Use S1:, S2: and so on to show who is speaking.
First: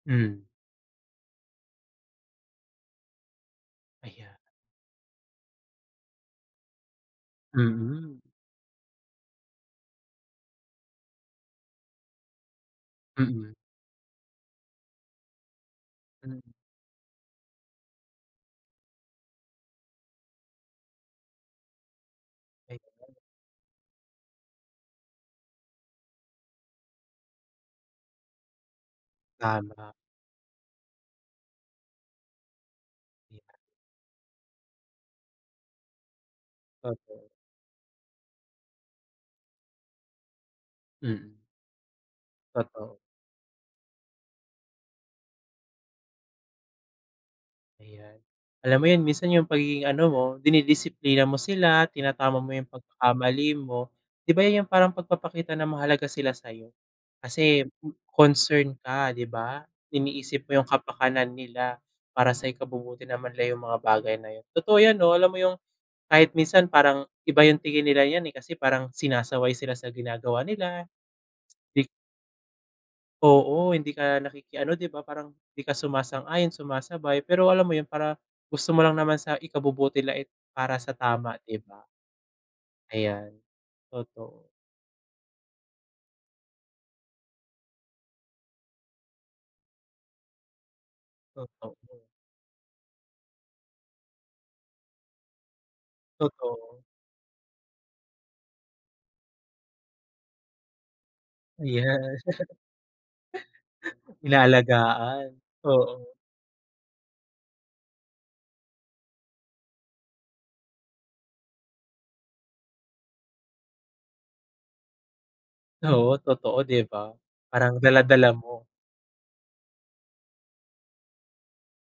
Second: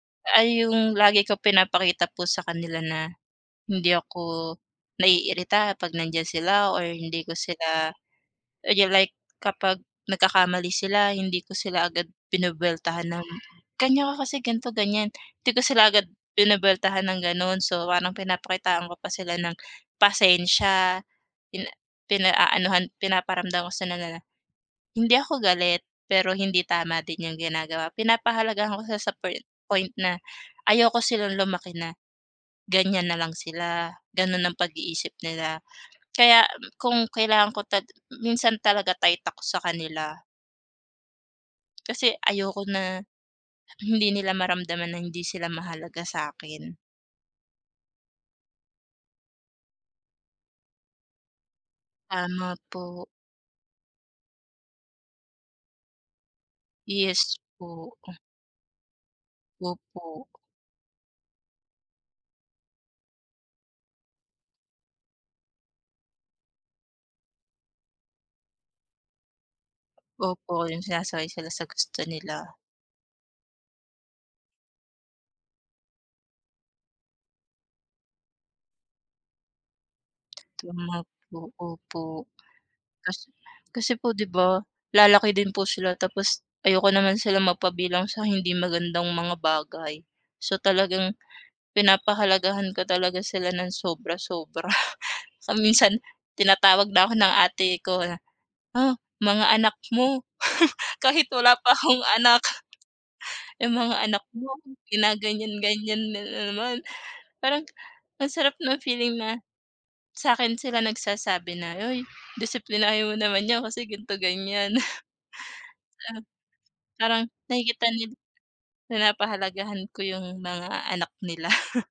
S1: Hmm.
S2: Ay yung lagi ko pinapakita po sa kanila na hindi
S1: Ayan.
S2: ako naiirita 'pag nandiyan sila or hindi ko sila
S1: Mm.
S2: you like kapag nagkakamali sila hindi ko sila agad binubweltahan ng,
S1: Mm.
S2: "Ganyan ka kasi ganito, ganyan." Hindi ko sila agad
S1: Hmm.
S2: binubweltahan ng gano'n. So, parang pinapakitaan ko pa sila ng pasensya. Pin pinaanuhan,
S1: Ayun.
S2: pinaparamdam ko sa kanila hindi ako galit, pero hindi tama din yung ginagawa. Pinapahalagahan ko sila sa poin point
S1: Tama.
S2: na ayoko silang lumaki na ganyan na lang
S1: 'Yan.
S2: sila, ganun ang pag-iisip nila. Kaya kung
S1: Totoo.
S2: kailangan ko ta minsan talaga tight ako sa kanila.
S1: Mm.
S2: Kasi ayoko
S1: Totoo.
S2: na hindi nila maramdaman na hindi sila mahalaga sa'kin.
S1: Ayan. Alam mo yun minsan yung pagiging ano mo, dinidisiplina mo sila, tinatama mo
S2: Tama
S1: yung
S2: po.
S1: pagkakamali mo, 'di ba' yan yung parang pagpapakita na mahalaga sila sa'yo.
S2: Yes
S1: Kasi
S2: po.
S1: concern ka, 'di ba?
S2: Opo.
S1: Iniisip mo yung kapakanan nila para sa ikabubuti naman nila yung mga bagay na yun. Totoo 'yan 'no, alam mo yung kahit minsan parang iba yung tingin nila niyan, eh, kasi parang sinasaway sila sa ginagawa
S2: Opo, yung
S1: nila,
S2: sinasakay sila sa
S1: di
S2: gusto nila.
S1: Oo, hindi ka nakikiano 'di ba, parang hindi ka sumasang-ayon, sumasabay, pero alam mo yun, para gusto mo lang naman sa ikabubuti la and para sa
S2: Tama
S1: tama,
S2: po,
S1: 'di ba?
S2: opo. Kasi
S1: Ayan.
S2: kasi po 'di
S1: Totoo.
S2: ba lalaki din po sila tapos ayoko naman sila mapabilang sa hindi magandang mga bagay. So, talagang
S1: Totoo.
S2: pinapahalagahan ko talaga sila ng sobra-sobra. Sa minsan
S1: Totoo.
S2: tinatawag na ako ng ate ko na, "Ah, mga anak mo." Kahit wala pa
S1: Yeah.
S2: akong anak. "Yung mga anak mo
S1: Inaalagaan.
S2: ginaganyan-ganyan
S1: Oo.
S2: na naman." Parang ang sarap ng feeling na, sa'kin sila nagsasabi na, "Uy, disiplinahin mo naman 'yan kasi gan'to, ganyan."
S1: Oo,
S2: Ah,
S1: totoo, 'di ba?
S2: parang
S1: Parang
S2: nakikita nila
S1: dala-dala mo.
S2: pinapahalagahan ko yung mga anak nila.